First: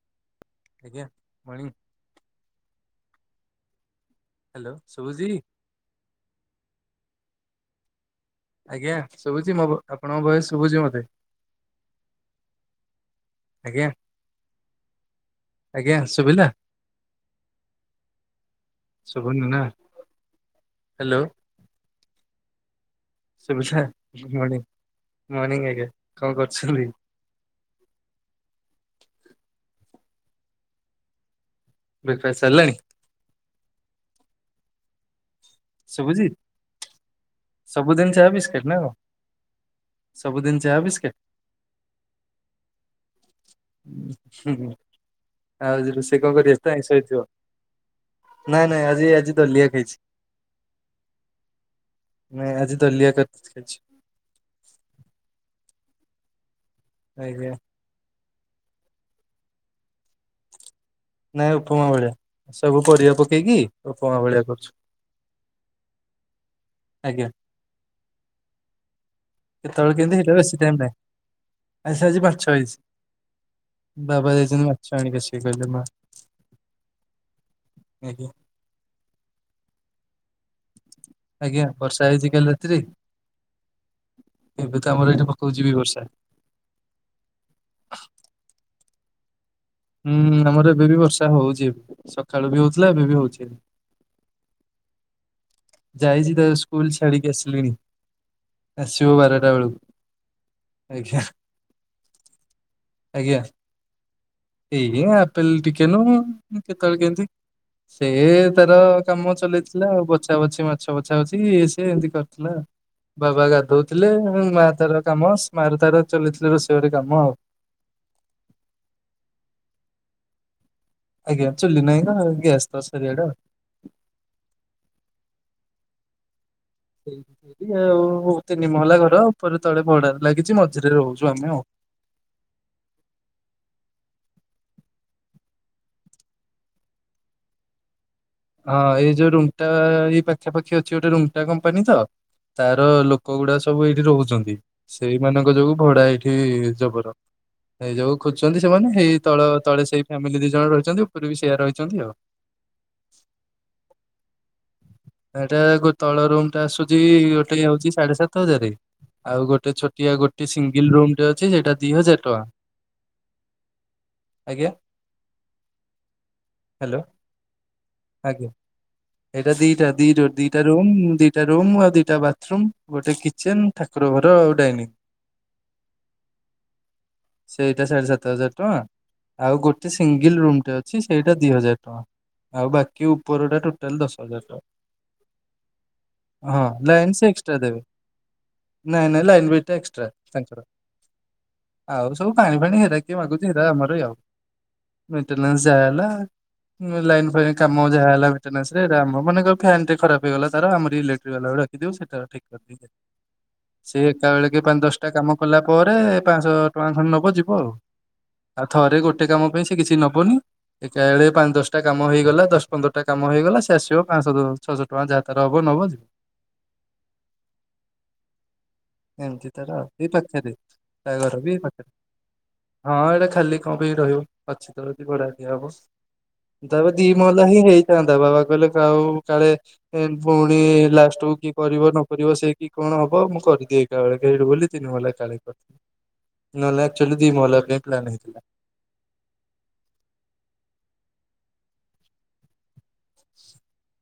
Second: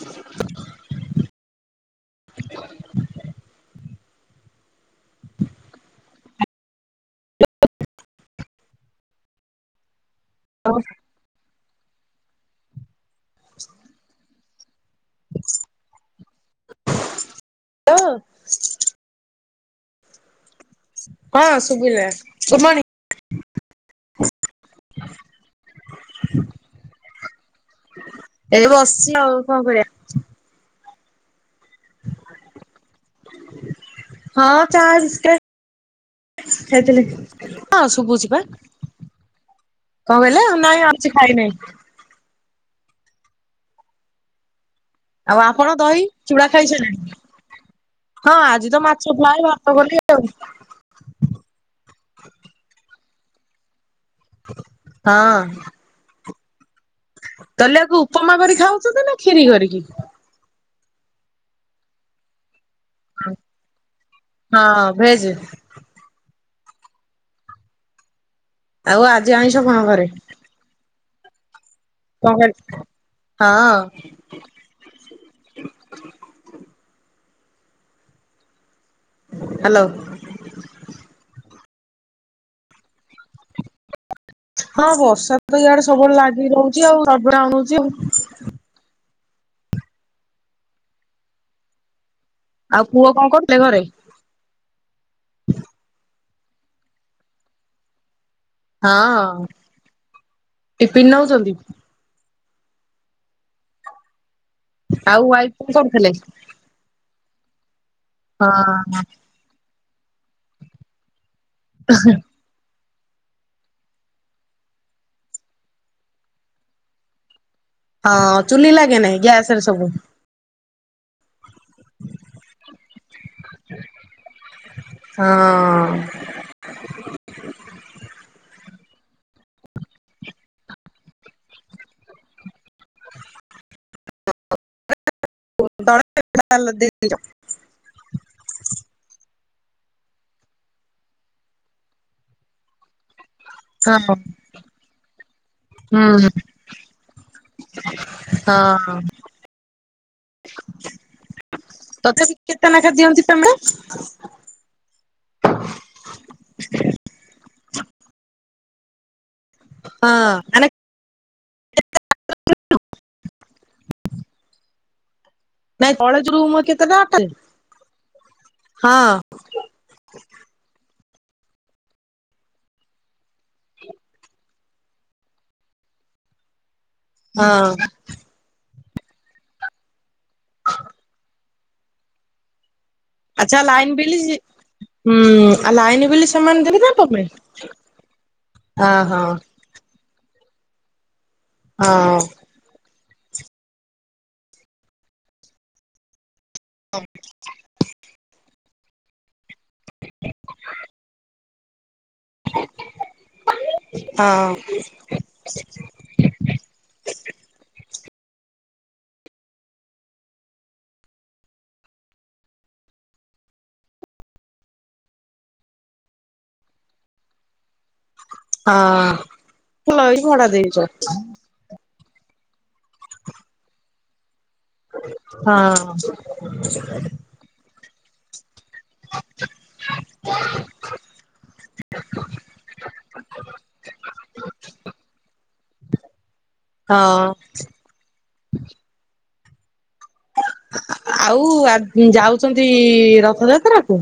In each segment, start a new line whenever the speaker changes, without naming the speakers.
ହ
ଆଜ୍ଞା ମଣିଂ। ହାଲୋ ସୁଭୂଜି? ଆଜ୍ଞା ଶୁଭୁଛି ମୋ ଆପଣଙ୍କ ବୟସ ଶୁଭୁଛି ମତେ। ଆଜ୍ଞା। ଆଜ୍ଞା ଶୁଭିଲା
ହ୍ୟାଲୋ
ଶୁଭନୁ ନା ହ୍ୟାଲୋ
ହଁ ସୁଭିଲା ଗୁଡ଼୍ ମନିଂ।
ସୁଭିଲା ମର୍ଣିଂ ମର୍ଣିିଂ ଆଜ୍ଞା କଣ କରୁଛନ୍ତି।
ଏଇ ବସିଛି ଆଉ କଣ କରିବା।
ବ୍ରେକ ଫାଷ୍ଟ ସରିଲାଣିି?
ହଁ ଚାହା ବିସ୍କେଟ ଖାଇଥିଲି ହଁ
ସବୁଦିନ ଚାହା
ଶୁଭୁଛି ବା।
ବିସ୍କେଟ ନା
କଣ କହିଲ
ସବୁଦିନ
ଅ
ଚାହା
ନାଇଁ ଅଛି
ବିସ୍କେଟ
ଖାଇନେଇ।
ହୁଁ
ଆପଣ
ଆଉ
ଦହି
ରୋଷେଇ କଣ
ଚୁଡା
କରିବ ପ୍ରାଏ
ଖାଇସାରିଲେଣି?
ସୋଇଥିବ।
ହଁ
ନାଇଁ
ତ
ନାଇଁ
ମାଛ
ଆଜି ଆଜି
ଫ୍ରାଏ ଭାତ
ଦଲିଆ
କଲି
ଖାଇଛି।
ଆଉ
ନାଇଁ ଆଜି ଦଲିିଆ କରିତି ଖାଇଛି।
ହଁ।
ଆଜ୍ଞା।
ତାହେଲେ ଆକୁ ଉପମା କରିକି ଖାଉଛନ୍ତି ନା ଖିରିକରିକି?
ନାଇଁ ଉପମା ଭଳିଆ। ସବୁ ପରିବା ପକେଇକି ଉପମା ଭଳିଆ କରୁଛୁ।
ହଁ ଭେଜ
ଆଜ୍ଞା।
ଆଉ ଆଜି ଆଇଁସ କଣ ଘରେ?
ଆଇଁଷ ଆଜି
କଣ କରି
ମାର୍ଛ
ହଁ
ହେଇଚି। ବାବା ଜାଇଛନ୍ତି ମାଛ ଆଣିକି ଆସିବେ କହିଲେ ମା। ଆଜ୍ଞା।
ହାଲୋ।
ଆଜ୍ଞା ବର୍ଷା ହେଇଛି କାଲିରାତିରେ କି?
ହଁ
ଏଠି
ବର୍ଷା
ପକଉଛି
ତ
ବି
ଇଆଦେ
ବର୍ଷା
ସବୁବେଳେ ଲାଗି ରହୁଛି ଆଉ ରାଗଡା ଆଣଉଛି ଆଉ।
ହୁଁ ଆମର ଏବେ ବି ବର୍ଷା ହଉଛି ଏବେ ସକାଳୁ ବି
ଆଉ
ହଉଥିଲା
ପୁଅ
ଏବେ ବି
କଣ
ହଉଛି।
କରୁଥିଲେ ଘରେ?
ଯାଇଚି ତା ସ୍କୁଲ ଛାଡିିକି ଆସିଲିଣି। ଆସିବୁ
ହଁ
ବାରଟା ବେଳୁକୁ
ଟିଫିନ
ଦେଖିଆ
ନଉଛନ୍ତି?
ଆଜ୍ଞା ଏଇଆ
ଆଉ ୱାଇଫ
ଆପେଲ
କଣ
ଟିକେନୁ
କରୁଥିଲେ?
କେତେବେଳେ କେମିତି ସେଆ
ହଁ
ତାର କାମ ଚଲେଇଥିଲା ଆଉ କିଛି ଦା ବଛି ମାଛ ବଛା ବଛି ସେ ଏମତି କରିଥିଲା। ବାବା ଗାଧଉଥିଲେ ମା ତାର କାମ ମାର ତାର ଚଲିଥିଲେ ରୋଷେଇ ଘରେ କାମ ଆଉ।
ହଁ ଚୁଲି ଲାଗେ ନାଇଁ ଗ୍ୟାସରେ ସବୁ
ଆଜ୍ଞା ଚୁଲି ନାଇ ତ ଗ୍ୟାସ୍ ତ ସରିଆଟା।
[inaudible]
[unintelligible] ଆଉ ଗୋତେ ତିନି ମହଲା ଘର ଉପରେ ତଳେ ଭଡା ଲାଗିଛି ମଝିରେ ରହୁଛୁ ଆମେ ଆଉ।
[unintelligible]
ଏଟା ଏ ପାଖାପାଖି ଅଛି ଗୋଟେ ରୁମ୍ଟା କମ୍ପାନୀ ତ ତାର ଲୋ କଗୁଡା ସବୁ
ହଁ
ଏଇଠି
ହୁଁ
ରହୁଛନ୍ତି ସେଇମାନଙ୍କ ଯୋଗୁଁ ଭଡା ଏଇଠି ଜବର। ଏଇ ଯୋଉ ଖୋଜୁଛନ୍ତି ସେମାନେ
ହଁ
ସେଇ ତଳ ତଳେ ସେଇ ଫ୍ୟାମିଲି ଦି ଜଣ ରହିଛନ୍ତି ଉପରେ ବି ସେଇଆ ରହିଛନ୍ତି ଆଉ।
ତଥାପି କେତେ ନାଖେ ଦିଅନ୍ତି ପେମେଣ୍ଟ?
ଏଟା ଗୋ ତଳ ରୁମଟା ଆସୁଛି ଗୋଟେ ହଉଛି ସାଢେ ସାତ ହଜାର। ଆଉ ଗୋଟେ
ହଁ
ଛୋଟିଆ ଗୋଟେ
ମାନେ
ସିଙ୍ଗଲ ରୁମଟେ ଅଛି ସେଇଟା ଦି ହଜାର ଟଙ୍କା। ଆଜ୍ଞା।
ନାଇଁ ତଳେ ଜୁମ କେତେଟା
ହ୍ୟାଲୋ
ଅଟେ?
ଆଜ୍ଞା ଏଇଟା ଦିଟା ଦିଟ ଦିଟା ରୁମ। ଦିଟା ରୁମ୍ ଆଉ ଦିଟା ବାଥରୁମ୍ ଗୋଟେ କିଚେନ ଠାକୁର ଘର ଆଉ। ଡାଇନି
ହଁ
ସେଇଟା ସାଢେ ସାତ ହଜାର ଟଙ୍କା। ଆଉ ଗୋଟେ ସିଙ୍ଗଲ ରୁମଟେ ଅଛି ସେଇଟା ଦି ହଜାର ଟଙ୍କା ଆଉ ବାକି କି
ଆଚ୍ଛା
ଉପରଟା
ଲାଇନ
ଟୋଟାଲ
ବିଲ୍
ଦଶ ହଜାର ଟଙ୍କା।
ହୁଁ ଆଉ ଲାଇନ ବିଲ
ହଁ
ସେମାନ ଦେବେ ନା
ଲାଇନ ସେ
ତମେ?
ଏକ୍ସଟ୍ରା ଦେବେ
ହଁ
ନାଇଁ
ହଁ
ନାଇଁ ଲାଇନ ବିଲ ଟା ଏକ୍ସଟ୍ରା ତାଙ୍କର ଆଉ
ହଁ
ସବୁ ପାଣି ଫାଣି ହେରା ମାଗୁଛି ହେରା ଆମରି ଆଉ ମେଣ୍ଟେନାସ ଯାହା ହେଲା ଲାଇନ ଫାଇନ କାମ ଯାହା ଲାଗୁଛି ମେସରେ ହେଟା ଆମ ମନେ କର ଫ୍ୟାନଟେ ଖରାପ ହେଇଗଲା ତାର ଆମରି ଇଲେକ୍ଟ୍ରିକ ବାଲା କୁ ଡାକିଦଉ ସେ ତ ଠିକ କ [unintelligible] ସେ ଏକା
ହଁ
ବେଳେକେ ପାଞ୍ଚ ଦଶଟା କାମ କଲା ପରେ ପାଞ୍ଚଶହ ଟଙ୍କା ଖଣ୍ଡେ ନବ ଯିବ ଆଉ। ଆଉ ଥରେ ଗୋଟେ କାମ ପାଇଁ ସେ କିଛି ନବନି ଏକାଳେ ପାଞ୍ଚ ଦଶଟା କାମ। କାମ ହେଇଗଲା ଦଶ ପନ୍ଦରଟା କାମ ହେଇଗଲା ସେ ଆସିବ ପାଞ୍ଚଶହ ଛଅଶହ ଟଙ୍କା ଯାହା ତାର ହବ ନବ ଯିବ।
ହଁ
ଏମିତି ତାର
ଭଲ
ବି
ଏଇ ଭଡା
ପାଖରେ
ଦେଇଛ।
ତା ଘରବି ଏଇ ପାଖରେ। ହଁ ଏଇଟା ଖାଲି କଣ ପାଇଁ ରହିବ ଅଛି ତ ଏଠି ବଢା ଦିଆହବ।
ହଁ
ତାପରେ ଦି ମହଲା ହିଁ ହେଇଥାନ୍ତା ବାବା କହିଲେ ଆଉ କାଳେ ପୁଣି ଲାଷ୍ଟକୁ କିଏ କରିବ ନ କରିବ ସେ କି କଣ ହବ ମୁଁ କରିଦି। ଏକାବେଳେ କେ ହେଇଟି ବୋଲି ତିନି ମହଲା ଏକା ବେଳେକେ ହେଇ ପାରୁଚି। ନହେଲେ ଆଚଲି
ହଁ
ଦି ମହଲା ପାଇଁ ପ୍ଲାନ୍ ହେଇଥିଲା।
ଆଉ ଆ ଯାଉଛନ୍ତି ରଥଯାତ୍ରାକୁ?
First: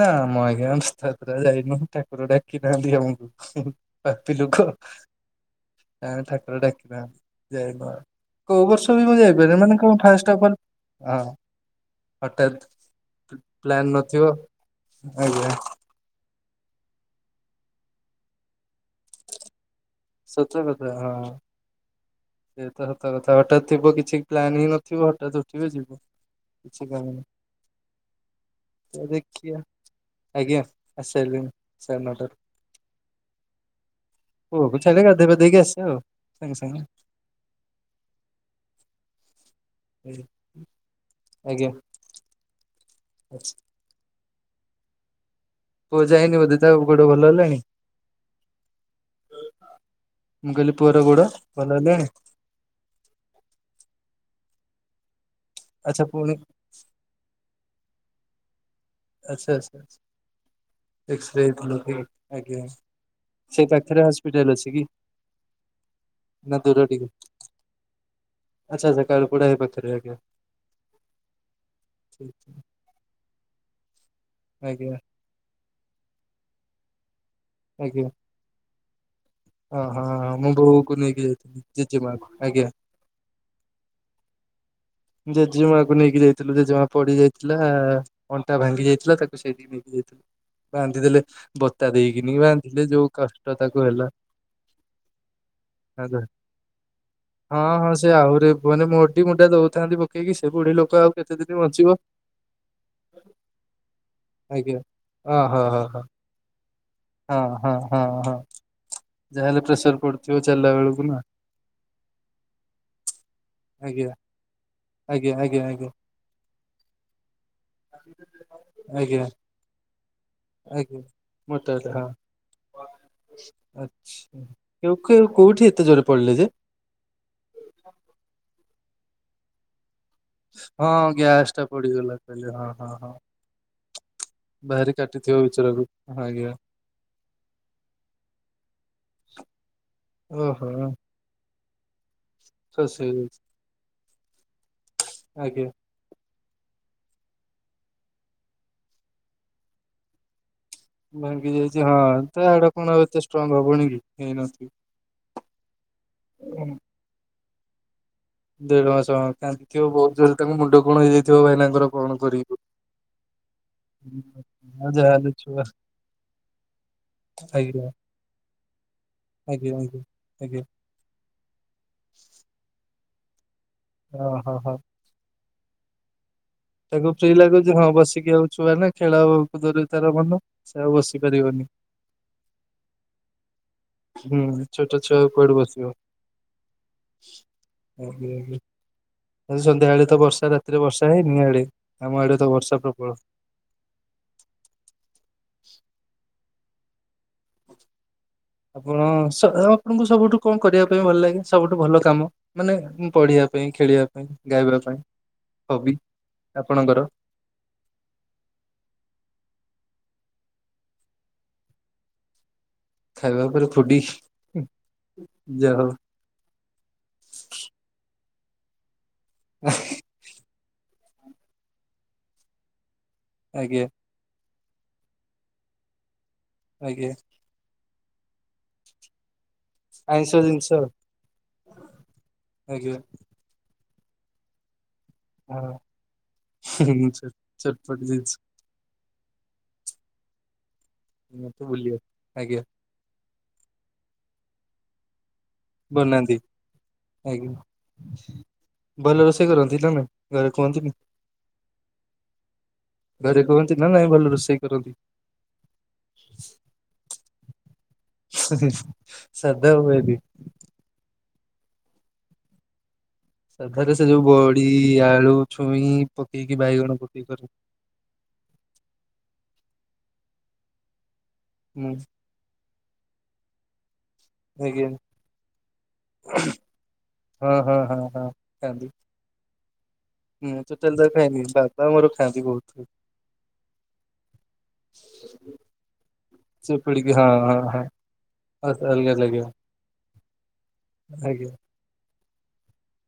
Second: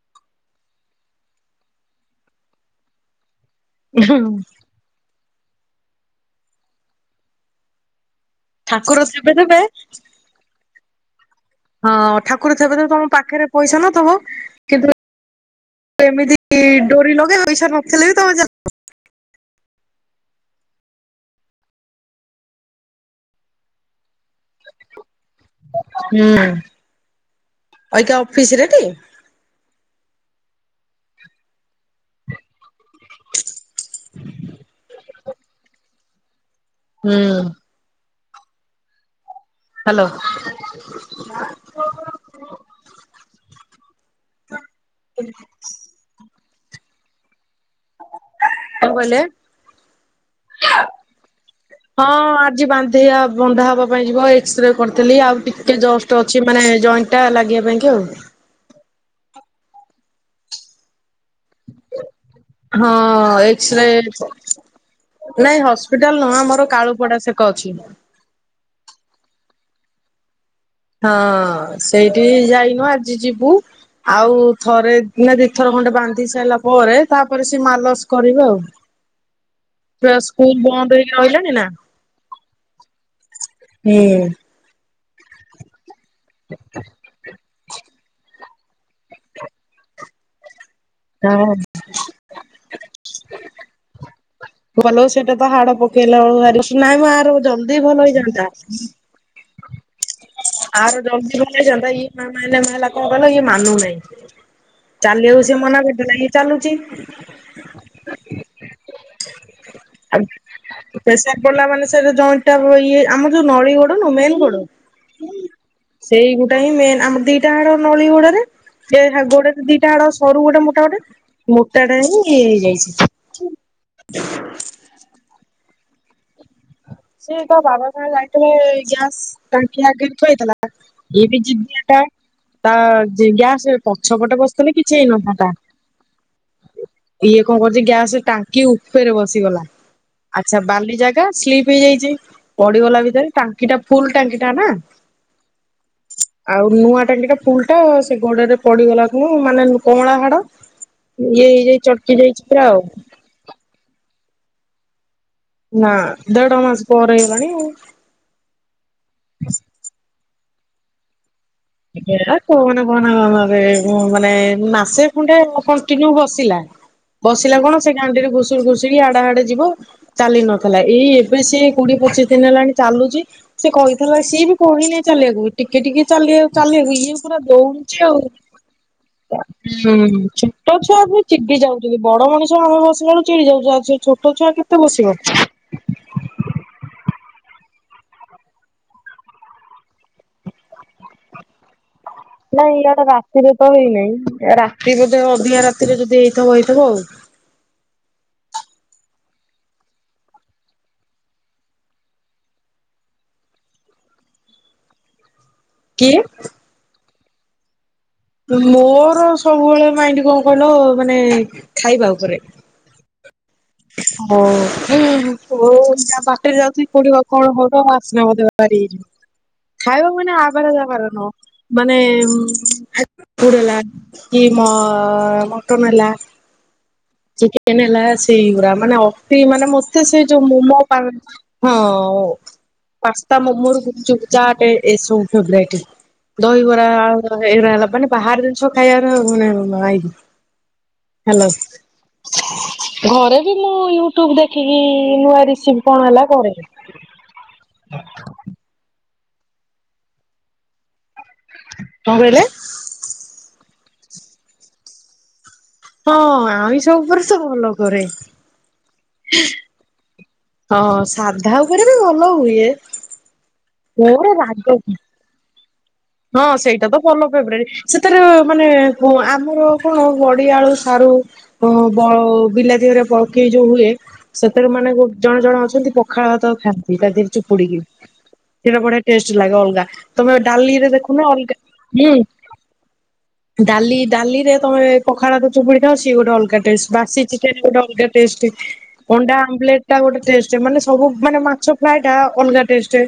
ନାଁମ ଆଜ୍ଞା ରଥଯାତ୍ରା ଯାଇନୁ ଠାକୁର ଡାକି ନାହାନ୍ତି ଆମକୁ
କୁ?
ପାପିଲୋକ ଆଁ ଠାକୁର ଡାକି ନାହାନ୍ତି ଯାଇନୁ ଆଉ। କୋଉ ବର୍ଷ
ଠାକୁର
ବି ମୁଁ
ଥିବେ ଥିବେ
ଯାଇପାରିନି ମାନେ କଣ ଫାଷ୍ଟ [unintelligible]
ହଁ ଠାକୁର
ହଠାତ୍
ଥବେ ତ ତମ ପାଖରେ ପଇସା
ପ୍ଲାନ
ନଥବ
ନଥିବ ଆଜ୍ଞା।
ଆଜି ଡୋରି ଲଗେଇ ତୋ ଇସା ନଥିଲେ ବି ତମେ ଯା
ସତ କଥା ହଁ। ସେତ ସତ କଥା ଗୋଟେ ଥିବ କିଛି ପ୍ଲାନ ହିଁ ନଥିବ ହଠାତ ଉଠିବେ ଯିବୁ
ହୁଁ।
କିଛି କାମ ନାହିଁ
ଅଇକା ଅଫିସ ରେ ଟି?
ତ ଦେଖିଆ। ଆଜ୍ଞା ଆସି ସାଇଲିଣି ସାଢେ ନଅଟାରୁ। ପୁଅକୁ ଛାଡିଲେ ଗାଧେଇ ପାଧେଇ କି ଆସିବା ଆଉ ସାଙ୍ଗେ ସାଙ୍ଗେ।
ହୁଁ। ହ୍ୟାଲୋ।
ଆଜ୍ଞା। ପୁଅ ଯାଇନି ବଧେ ତା ଗୋଡ ଭଲ ହେଲାଣି?
କଣ କହିଲେ?
ମୁଁ କହିଲି ପୁଅର ଗୋଡ ଭଲ ହେଲାଣି
ହଁ ଆଜି ବାନ୍ଧିବା ବନ୍ଧା ହବା ପାଇଁ ଯିବ। ଏ ଏକ୍ସଶ୍ରେ କରିଥିଲି। ଆଉ ଟିକେ
ଆଚ୍ଛା
ଜଷ୍ଟ
ପୁଣି
ଅଛି ମାନେ ଜଏଣ୍ଟ ଟା ଲାଗିବା ପାଇଁ କି ଆଉ।
ଆଛା ଆଛା। ଏକ୍ ଶ୍ରେ ଆଜ୍ଞା।
ହଁ
ସେଇ
ଏକ୍ସରେ
ପାଖରେ ହସ୍ପିଟାଲ ଅଛି କି?
ନାଇଁ ହସ୍ପିଟାଲ ନୁହଁ ଆମର କାଳୁପଡା ସେକ ଅଛି।
ଆଛା ଆଛା। କାଳୁପଡା ଏଇ ପାଖରେ ଆଜ୍ଞା।
ହଁ ସେଇଠି ଯାଇନୁ ଆଜି ଯିବୁ। ଆଉ ଥରେ
ଆଜ୍ଞା
ନା ଥରେ ଖଣ୍ଡେ ବାନ୍ଧି ସାରିଲା ପରେ, ତାପରେ ସେ ମାଲସ କରିବେ ଆଉ।
ଓ ହଁ।
ଛୁଆ
ମୁଁ
ସ୍କୁଲ ବନ୍ଦ
ବୋଉକୁ
ହେଇକି
ନେଇକି
ରହିଲାଣି
ଯାଇଥିଲି
ନା
ଜେଜେ ମା ଙ୍କୁ। ଆଜ୍ଞା।
ହୁଁ।
ଜେଜେମା କୁ ନେଇକି ଯାଇଥିଲୁ। ଜେଜେମା ପଡି ଯାଇଥିଲା। ଅଣ୍ଟା ଭାଙ୍ଗି ଯାଇଥିଲା ତାକୁ ସେଇଠି ନେଇକି ଯାଇକିଲୁ। ବାନ୍ଧି ଦେଲେ,
ହଁ।
ବତା ଦେଇକିନି ବାନ୍ଧିଲେ ଯୋଉ କଷ୍ଟ ତାକୁ ହେଲା।
ଭଲ ସେଟା ତ ହାଡ ପକେଇଲା
ହଁ
ବେଳୁ ଭାରି-ନାଇଁ ଆର ଜଲଦି
ହଁ
ଭଲ
ସେ
ହେଇ
ଆହୁରି ମାନେ ମୋଡି ମୁଡା
ଯାଇଥାନ୍ତା।
ଦଉଥାନ୍ତି ପକେଇକି ସେ ବୁଢୀ ଲୋକ
ଆର
ଆଉ କେତେ
ଜଲଦି ଭଲ
ଦିନ ବଞ୍ଚିବ
ହୋଇଯାନ୍ତା। ଇଏ ମାଇଲା ମାଇଲା, କଣ କହିଲ ମାନୁନି।
ଆଜ୍ଞା
ଚାଲି ବାକୁ
ଓହୋ
ସିଏ
ହୋ
ମନା
ହୋ
କରିଥିଲା। ଇଏ ଚାଲୁଛି।
ହଁ, ହଁ, ହଁ, ହଁ। ଯା ହେଲେ
ଆଉ ପ୍ରେସର ପଡିଲା ମାନେ, ସେ ଯୋଉ ଜଏଣ୍ଟ ଟା ଇଏ ଆମର, ଯୋଉ ନଳୀ ଗୋଡ ନା
ଆଜ୍ଞା
ମେନ୍ ଗୋଡ।
ଆଜ୍ଞା ଆଜ୍ଞା ଆଜ୍ଞା।
ସେଇଗୋଟା ହିଁ ମେନ୍, ଆମର ଦିଟା ହାଡ ନଳିଗୋଡରେ। ସେ
ଆଜ୍ଞା
ଗୋଡେରେ ଦିଟା ଆଡ, ସରୁ ଗୋଟେ ମୋଟା
ଆଜ୍ଞା
ଗୋଟେ ମୋଟା
ମୋଟାଟା
ଟା
ହଁ।
ହିଁ ହେଇଯାଇଛି।
ଆଚ୍ଛା କେଉ କେ, କେଉଠି ଏତେ ଜୋରେ ପଡ଼ିଲେ ଯେ?
ସେ ତ ବାବା ସାଙ୍ଗରେ ଯାଇଥିଲେ, ଗ୍ୟାସ ଟାଙ୍କି ଆଗରେ ଠିଆ ହେଇଥିଲା।
ହଁ
ଏ ବି
ଗ୍ୟାସ
ଜିଦିଆ ଟା
ପଡିଗଲା କହିଲେ ହଁ
ତା
ହଁ ହଁ
ଗ୍ୟାସ ପଛପଟେ ବସିଥିଲେ କିଛି ହେଇନ
ଥିବା ବିଚରାକୁ, ଆଜ୍ଞା।
ଇଏ କଣ କରୁଛି, ଗ୍ୟାସ ଟାଙ୍କି ଉପେରେ ବସିଗଲା। ଆଚ୍ଛା
ଓହୋ
ବାଲି ଜାଗା। ହେଇ ଯାଇଛି, ପଡିଗଲା
ଖସି
ଭିତରେ
ହେଇଯାଇଛି
ଟାଙ୍କି ଟା ଫୁଲ ଟାଙ୍କି ଟା ନା?
ଆଜ୍ଞା।
ଆଉ ନୂଆ ଟାଙ୍କିଟା ଫୁଲ ଟା, ସେ ଗୋଡରେ ପଡିଗଲା କ୍ଷେନୁ, ମାନେ କଁଳା ହାଡ। ଇଏ
ଭାଙ୍ଗି
ହେଇଯାଇ
ଯାଇଛି,
ଚଟକି
ହଁ
ଯାଇଛି
ତ
ପୁରା
ହାଡ଼ କଣ ଆଉ ଏତେ ଷ୍ଟ୍ରଙ୍ଗ ହବନି କି? ହେଇନଥିବ?
ନା ଦେଢ ମାସ ପରେ ହେଇଲାଣି।
ଦେଢ ମାସ। ହଁ ତାଙ୍କିଆ ବହୁତ ଜୋରରେ ତାଙ୍କ ମୁଣ୍ଡ କଣ ହେଇଯାଇ
ଏରା କହନା କହନା ମାମା ବେ, ମାନେ
ଆଉ
ମାସେ
ଯାହାହେଲେ
ଖଣ୍ଡେ
ଛୁଆ
କଣ୍ଟିନିଉ
ଆଜ୍ଞା ଆଜ୍ଞା ଆଜ୍ଞା। ଆଜ୍ଞା
ପାସିଲା। ! ! ! ! ! ! ! ! ! ! ! ! ! ! ! ପଚିଶ ଦିନ ହେଲାଣି ଚାଲୁଛି, ସେ କହିଥିଲା
ହଁ
ସିଏ ବି
ହଁ ହଁ
କହି ନାଇଁ ଚାଲିବାକୁ ଟିକେ ଟିକେ ଚାଲିବାକୁ ଚାଲି ବି,
ତାକୁ
ଇଏ
ଫ୍ରି
ପୁରା
ଲାଗୁଛି ହଁ
ଦଉଡୁଛି ଆଉ।
ବସିକି ଛୁଆ ନା ଖେଳ କୁଦରେ ତାର
ହୁଁ
ମନ।
ଛୋଟ
ସେ ଆଉ
ଛୁଆ
ବସି
ମୁ ଚିଡିବି ଚି,
ପାରିବନି
ଯାଉଛନ୍ତି ବଡ ମଣିଷ ଆମେ ବସି ଲା ବେଳୁ ଆମେ ଚିଡ଼ି ଯାଉଚୁ। ଆଉ ସେ ଛୋଟ
ହୁଁ
ଛୁଆ କେତେ
ଛୋଟ
ବସିବ।
ଛୁଆ ଆଉ କୁଆଡୁ ବସିବ। ଆଜି ସନ୍ଧ୍ୟାବେଳେ। ତ ବର୍ଷା ରାତିରେ ବର୍ଷା ହେଇନି ଇଆଡେ? ଆମ ଆଡେ ତ
ନାଇଁ
ବର୍ଷା
ଇଆଡେ
ପ୍ରବଳ।
ଯେ ଅଧିକା ରାତିରେ ଯଦି ହେଇଥିବ ହେଇଥିବ ଆଉ।
ଆପଣ ସ-ଆପଣଙ୍କୁ ସବୁଠୁ କଣ କରିବା ପାଇଁ ଭଲ ଲାଗେ? ସବୁଠୁ ଭଲ କାମ, ମାନେ ପଢିବା ପାଇଁ? ପାଇଁ ଖେଳିବା ପାଇଁ? ଗାଇବା ପାଇଁ? ହବି
କିଏ?
ଆପଣଙ୍କର?
ମୋର ସବୁବେଳେ ମାଇଣ୍ଡ କଣ କହିଲ, ମାନେ ଖାଇବା ଉପରେ।
ଖାଇବା ଉପରେ ଫୁଡି
ବୋହୂ, ବୋହୂ
ଯାହା ହଉ
ଆରିକା ବାଟରେ ଯାଉଥିଲେ କୋଉଠି କଣ ହବ ଆସିନାହାନ୍ତି ବୋ କରି। ଖାଇବା ମାନେ ଆବାର ଯାବାର ନୁହଁ। ମାନେ ଫୁଡ୍ ଲା
ଆଜ୍ଞା
କି ମଟନ ହେଲା
ଆଜ୍ଞା
ଚିକେନ୍ ହେଲା, ସେଇ ଉରା ମାନେ ଅତି ମାନେ ମତେ ସେ
ଆଇଁଷ
ଯୋଉ
ଜିନିଷ
ମମୋ ତା, ହଁ
ଆଜ୍ଞା।
ପାସ୍ତା ମୋମୋ ରେ ଯୋଉ ଚାଟେ ଏସବୁ
ହଁ
ଫେବାଇଟି ଦହିିବରା ଆଳୁ ଏଉରା ହେଲା ମାନେ ବାହାର ଜିନିଷ ଖାଇବାର [unintelligible] ମୋ ମା ଆଇକି
ମତେ ବୁଲିବା ଆଜ୍ଞା
ଘରେ ବି ମୁଁ ୟୁଟ୍ୟୁବ ଦେଖିକି ନୂଆ ରି ସିପି କଣ ହେଲା
ବନାନ୍ତି
କରେ।
ଆଜ୍ଞା ଭଲ ରୋଷେଇ କରନ୍ତି ନା ନାଇଁ ଘରେ କୁହନ୍ତିନି?
କଣ କହିଲେ?
ଟିନା ନାଇଁ ଭଲ ରୋଷେଇ କରନ୍ତି।
ହଁ ଆଇଁଷ ଉପରେ ସେ ଭଲ କରେ।
ହୁଁ ହୁଁ ସାଧା ହୁଏନି?
ହଁ ସାଧା ଉପରେ ବି ଭଲ ହୁଏ।
ସାଧାରେ ସେ ଯୋଉ
ମୋର
ବଢ଼ି,
ରାଗ
ଆଳୁ ଛୁଇଁ
ହଁ
ପକେଇକି
ସେଇଟା
ବାଇଗଣ
ତ ଭଲ
ପକେଇକି କରେ
ଫେବରାଇଟ ସେଥିରେ ମାନେ ମୋ ଆମର କଣ ବଢି, ଆଳୁ, ସାରୁ ଅ
ମୁଁ
ବ ବିଲାତି ହେରିକା ପକେଇ ଯୋଉ ହୁଏ। ସେଥିରେ
ଆଜ୍ଞା
ମାନେ ଗୋ ଜଣେ ଜଣେ ଅଛନ୍ତି ପଖାଳ ଭାତ ଖାଆନ୍ତି ତା ଦେହରେ
ହଁ ହଁ
ଚୁପୁଡିକିରି।
ହଁ ହଁ
ସେଇଟା
ଖାଆନ୍ତି
ବଢିଆ ଟେଷ୍ଟ ଲାଗେ ଅଲଗା ତମେ ଡାଲିରେ ଦେଖୁନ
ଖାଇନି ବାପା ମୋର ଖାଆନ୍ତି ବହୁତୁ।
ଡଲି ଡାଲି ରେ ତମେ ପଖା ଚୁପୁଡି ଖାଅ ସିଏ ଗୋଟେ ଅଲଗା ଟେଷ୍ଟ
ଚିପୁଡିକି
ବାସି
ହଁ ହଁ
ଚିକେନ୍ ଗୋଟେ
ହଁ
ଅଲଗା ଟେଷ୍ଟ। ଷ୍ଟେ
ଅସ- ଅଲଗା
ଅଣ୍ଡା
ଲାଗିବ
ଆମ୍ୱଲେଟ୍ ଟା ଗୋଟେ ଟେଷ୍ଟ ମାନେ ସବୁ ମାନେ
ଆଜ୍ଞା
ମାଛ ଫ୍ରାଏ ଟା ଓନଗା ଟେଷ୍ଟ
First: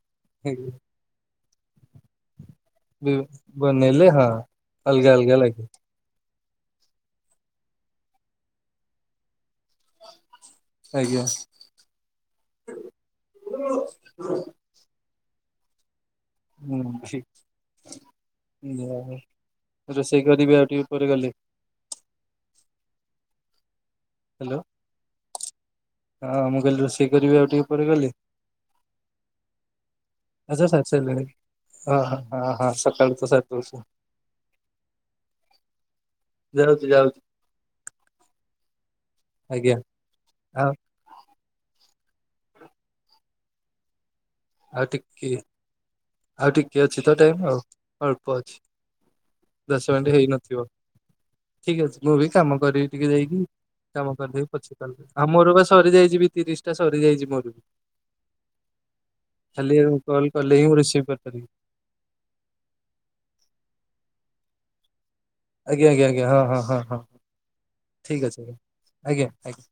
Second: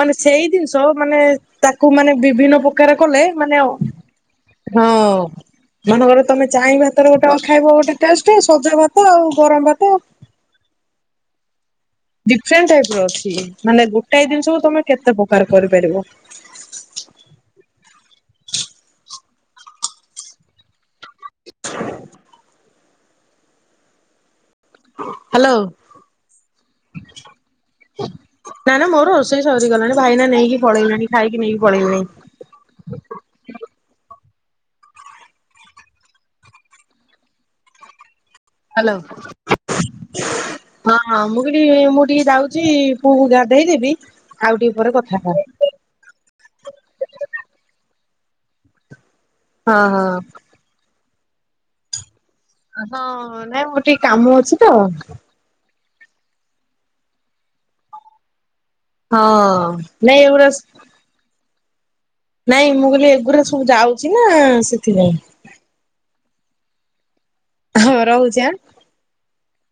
ମାନେ ସେଇ
ଆଜ୍ଞା
ଦିନଷ ମାନେ ତାକୁ ମାନେ ବିଭିନ୍ନ ପ ପ୍ର କଲେ
ବି-
ମାନେ ଅ
ବନେଇଲେ ହଁ
ହଁ
ଅଲଗା ଅଲଗା ଲାଗେ
ମନେ କର ତମେ ଚାଇଁ ଭାତର ଗୋଟେ ଅ ଖାଇବ ଗୋଟେ ଟେଷ୍ଟ ସଜ ଭାତ ଆଉ ଗରମ ଭାତ
ଆଜ୍ଞା।
ଡିଫ୍ରେଣ୍ଟ ଟାଇପର ଅଛି। ମାନେ ଗୋଟାଏ ଜିନିଷକୁ ତମେ କେତେ ପ୍ରକାର କରିପାରିବ।
ହୁଁ ଛି ରୋଷେଇ କରିିବି ଆଉ ଟିକେ ପରେ ଗଲେ। ହାଲୋ।
ହାଲୋ।
ହଁ ମୁଁ କହିଲି ରୋଷେଇ କରିବି ଆଉ ଟିକେ ପରେ ଗଲେ।
ନା ନା ମୋ ରୋଷେଇ ସରିଗଲାଣି ଭାଇନା ନେଇକି
ଆଛା
ପଳେଇଲାଣି
ସରିଶାଇଲେଣି
ଖାଇକି ନେଇକି ପଳେଇଲେଣି
ଆହା ଆହା ସକାଳୁ ତ ସାରି ଦୋଉଚ। ଯାଉଚି ଯାଉଚି।
ହାଲୋ
ଆଉ
ହଁ ମୁଁ ରୀ ମୁଁ ଟିକେ ଯାଉଚି ପୁଅକୁ ଗାଧଦେବି
ଆଉ ଟିକେ ଆଉ ଟିକେ ଅଛି ତ ଟାଇମ ଆଉ ଅଳ୍ପ ଅଛି।
ହଁ
ଦଶ ମିନିଟ୍
ହଁ
ହେଇନଥିବ। ଠିକ ଅଛି ମୁଁ ଭି କାମ କରିବି ଟିକେ
ହଁ
ଯାଇକି
ନାଇଁ ମୋର ଟିକେ
କାମ କରିଦେଇକି
ଅଛି ତ
ପଚେ କଲ୍ କ ଆଉ ମୋର ବାସ୍ ସରିଯାଇଚି ବି ତିରିଶ ଟା ସରିଯାଇଚି ମୋର।
ହଁ
କାଲି ଆଉ
ନାଇଁ
କଲ୍
ଏଗୁଡା
କଲେ ବି ମୁଁ ରିସିଭ୍ କରିପାରିବି
ନାଇଁ ମୁଁ କହିଲି ଏଗୁୁରା ସବୁ ଯାଉଚି ନା ସେଥିପାଇଁ।।
ଆଜ୍ଞା ଆଜ୍ଞା ଆଜ୍ଞା ହଁ ହଁ ହଁ ହଁ
ହଁ
ଠିକ
ରହୁଛି
ଅଛି
ଆଁ।
ଆଜ୍ଞା ଆଜ୍ଞା।